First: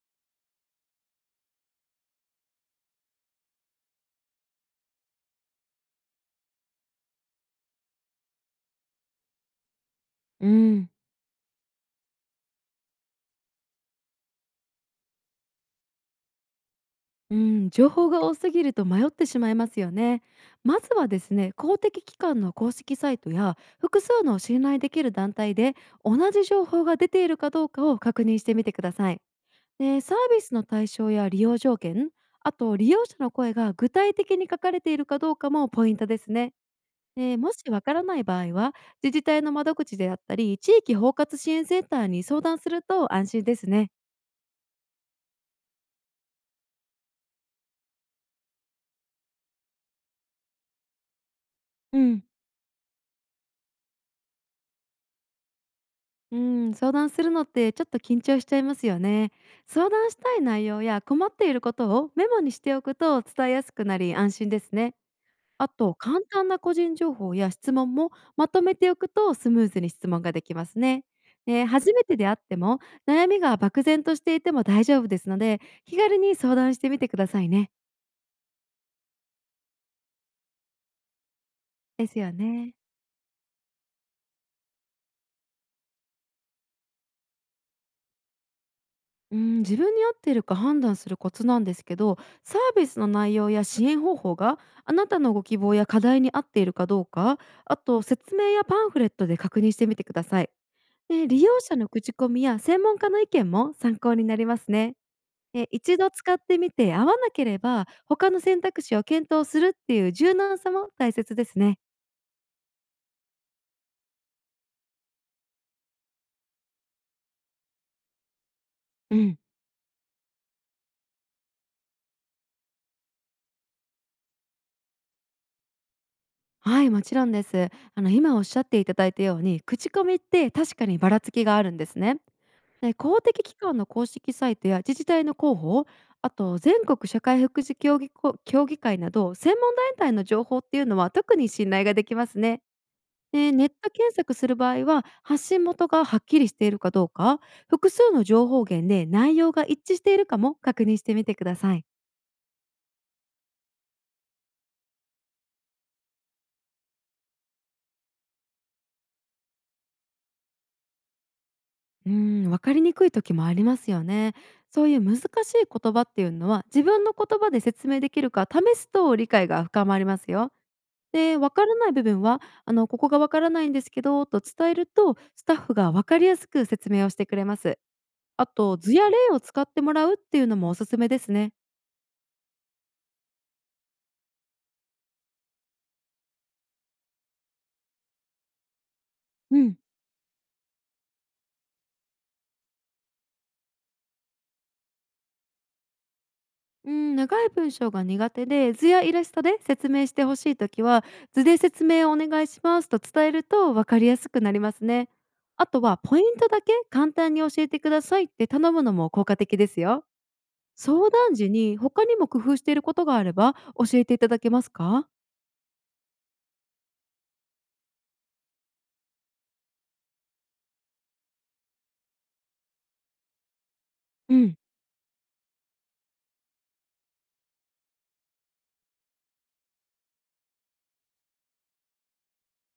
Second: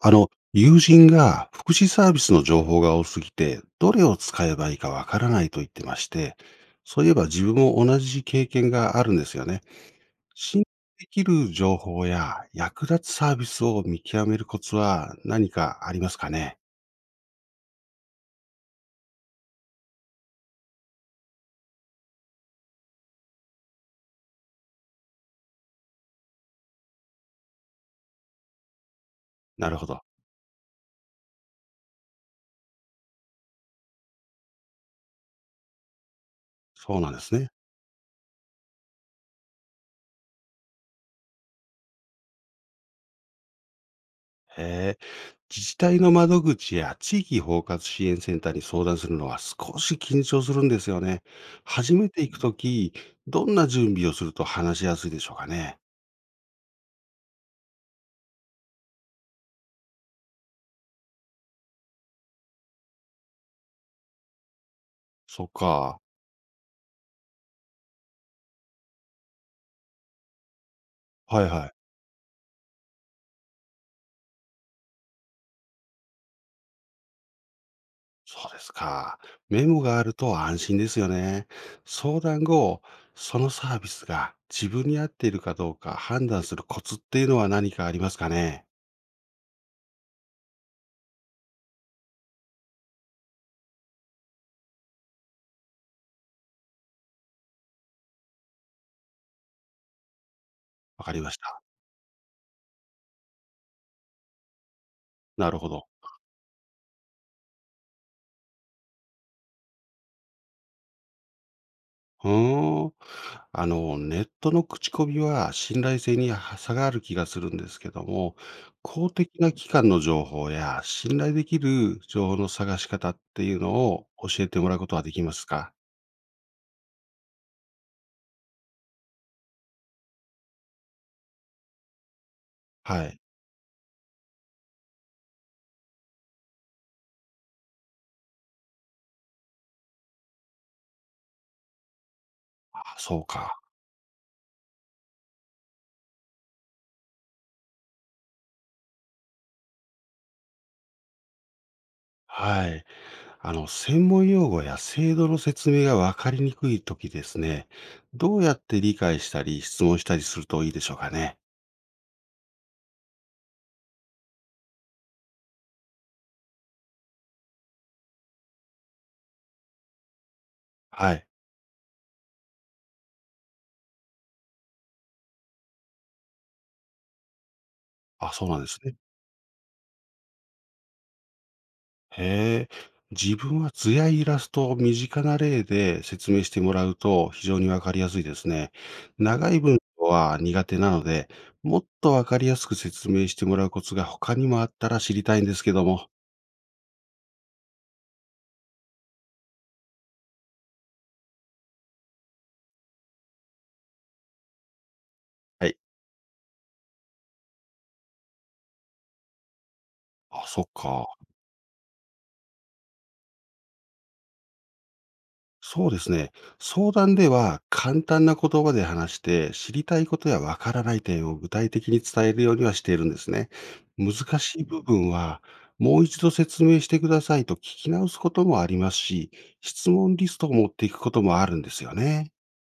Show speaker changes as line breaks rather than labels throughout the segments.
友人が福祉サービスの情報が多すぎて、どれを使えばいいかわからないと言ってまして、そういえば自分も同じ経験があるんですよね。
う
信
ん、
頼できる情報や役立つサービスを見極めるコツは何かありますかね？
うん、情報が多すぎると迷ってしまいますよね。まずはですね、公的機関の公式サイトや複数の信頼できる団体で同じ情報が出ているかどうかを確認してみてください。
なるほ
で
ど。
サービスの対象や利用条件、あと利用者の声が具体的に書かれているかどうかもポイントですね。
そうなんです
で
ね。
もしわからない場合は、自治体の窓口であったり地域包括支援センターに相談すると安心ですね。
へえ。自治体の窓口や地域包括支援センターに相談するのは少し緊張するんですよね。初
う
めて
ん
行くとき、どんな準備をすると話しやすいでしょうかね？
うん、相談するのってちょっと緊張しちゃいますよね。相談したい内容や困っていることをメモにしておくと伝えやすくなり安心ですね。
そっ
あと
か。
簡単な個人情報や質問もまとめておくとスムーズに質問ができますね。
はい
ね、
はい。
初めてであっても悩みが漠然としていても大丈夫ですので、気軽に相談してみてくださいね。
そうですか。メモがあると安心ですよね。
です
相
よ
談
ね。
後、そのサービスが自分に合っているかどうか判断するコツっていうのは何かありますかね？
うん、自分に合っているか判断するコツなんですけど、サービスの内容や支援方法があなたのご希望や課題に合っているかどうか、あと説明やパンフレットで確認してみてください。
わかり
で
まし
利用
た。
者の口コミや専門家の意見も参考になりますね。
なるほ
で
ど。
一度使ってみて合わなければ他の選択肢を検討するっていう柔軟さも大切ですね。
うーん。ネットの口コミは信頼性に差がある気がするんですけども、公
う
的
ん、
な機関の情報や信頼できる情報の探し方っていうのを教えてもらうことはできますか？
はい、もちろんです。あの、今おっしゃっていただいたように、口コミって確かにばらつきがあるんですね。ね、
はい。
公的機関の公式サイトや自治体の広報、あと全国社会福祉協議こ協議会など専門団体の情報っていうのは特に信頼ができますね。
あそう
で
か。
ネット検索する場合は、発信元がはっきりしているかどうか、複数の情報源で内容が一致しているかも確認してみてください。
はい。専門用語や制度の説明がわかりにくいときですね、どうやって理解したり質問したりするといいでしょうかね。
うん、分かりにくい時もありますよね。そういう難しい言葉っていうのは、自分の言葉で説明できるか試すと理解が深まりますよ。
はい。
で、分からない部分は、ここが分からないんですけどと伝えると、スタッフが分かりやすく説明をしてくれます。
あ、
あ
そうなんで
と、
す
図
ね。
や例を使ってもらうっていうのもおすすめですね。
へえ。自分は図やイラストを身近な例で説明してもらうと非常にわかりやすいですね。長い
うん。
文章は苦手なので、もっとわかりやすく説明してもらうコツが他にもあったら知りたいんですけども。
うん、長い文章が苦手で、図やイラストで説明してほしいときは、図で説明をお願いしますと伝えると分かりやすくなりますね。
は
あ
い。
とは、ポイントだけ簡単に教えてくださいって頼むのも効果的ですよ。
あ、そっか。
相談時に他にも工夫していることがあれば教えていただけますか？
そうですね。相談では簡単な言葉で話して、知りたいことやわからない点を具体的に伝えるようにはしているんですね。
う
難
ん。
しい部分は、もう一度説明してくださいと聞き直すこともありますし、質問リストを持っていくこともあるんですよね。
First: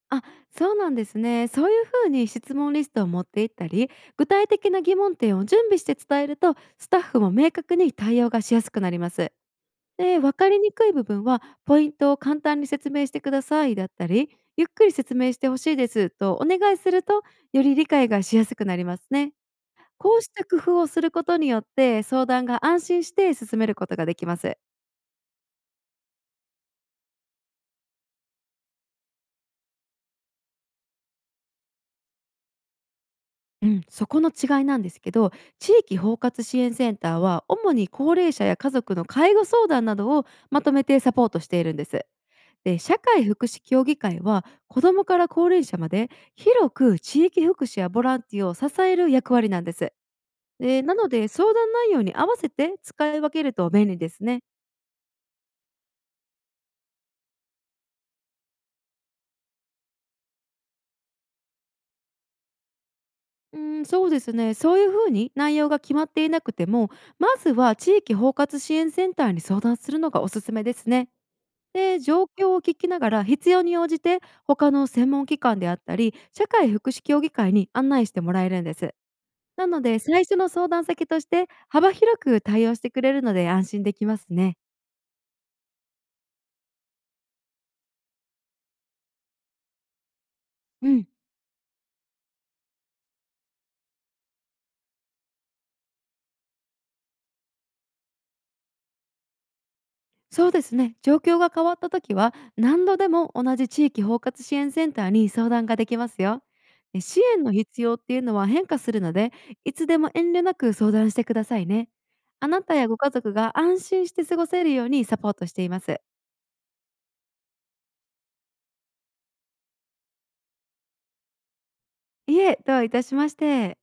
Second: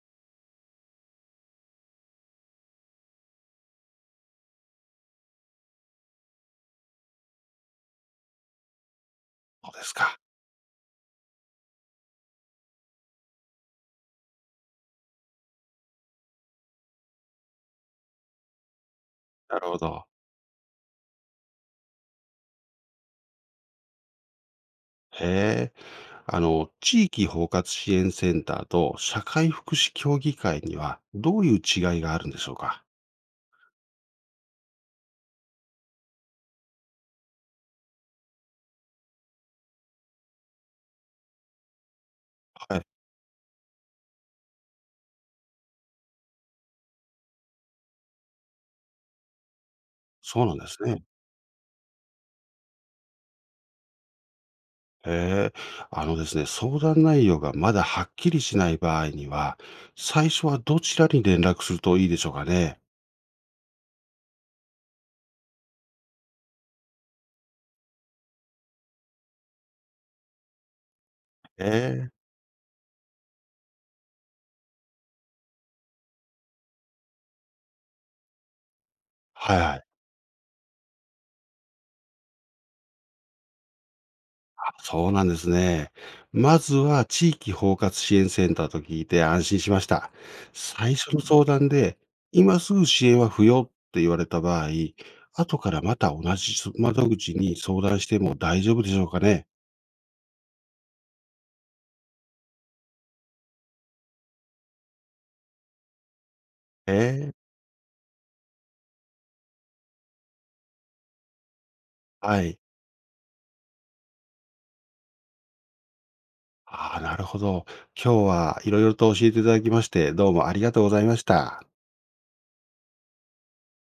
あ、そうなんですね。そういうふうに質問リストを持っていったり、具体的な疑問点を準備して伝えると、スタッフも明確に対応がしやすくなります。
そうです
で、
か。
分かりにくい部分は、ポイントを簡単に説明してくださいだったり、ゆっくり説明してほしいですとお願いすると、より理解がしやすくなりますね。
なるほど。
こうした工夫をすることによって、相談が安心して進めることができます。
へえ。地域包括支援センターと社会福祉協議会には、どういう違いがあるんでしょうか？
うん、そこの違いなんですけど、地域包括支援センターは主に高齢者や家族の介護相談などをまとめてサポートしているんです。
は
で
い。
社会福祉協議会は、子どもから高齢者まで広く地域福祉やボランティアを支える役割なんです。
そうなんです
でな
ね。
ので、相談内容に合わせて使い分けると便利ですね。
へえ、あのですね、相談内容がまだはっきりしない場合には、最初はどちらに連絡するといいでしょうかね。
うん、そうですね、そういうふうに内容が決まっていなくても、まずは地域包括支援センターに相談するのがおすすめですね。で、
ええ。
状況を聞きながら、必要に応じて他の専門機関であったり、社会福祉協議会に案内してもらえるんです。
はい
な
は
の
い。
で、最初の相談先として幅広く対応してくれるので安心できますね。
あそうなんですね。まずは地域包括支援センターと聞いて安心しました。
う
最
ん、
初の相談で、今すぐ支援は不要って言われた場合、後からまた同じ窓口に相談しても大丈夫でしょうかね。
そうですね。状況が変わった時は、何度でも同じ地域包括支援センターに相談ができますよ。で支
ええ。
援の必要っていうのは変化するので、いつでも遠慮なく相談してくださいね。
は
あ
い。
なたやご家族が安心して過ごせるようにサポートしています。
ああ、なるほど。今日は色々と教えていただきまして、どうもありがとうございました。
いえ、どういたしまして。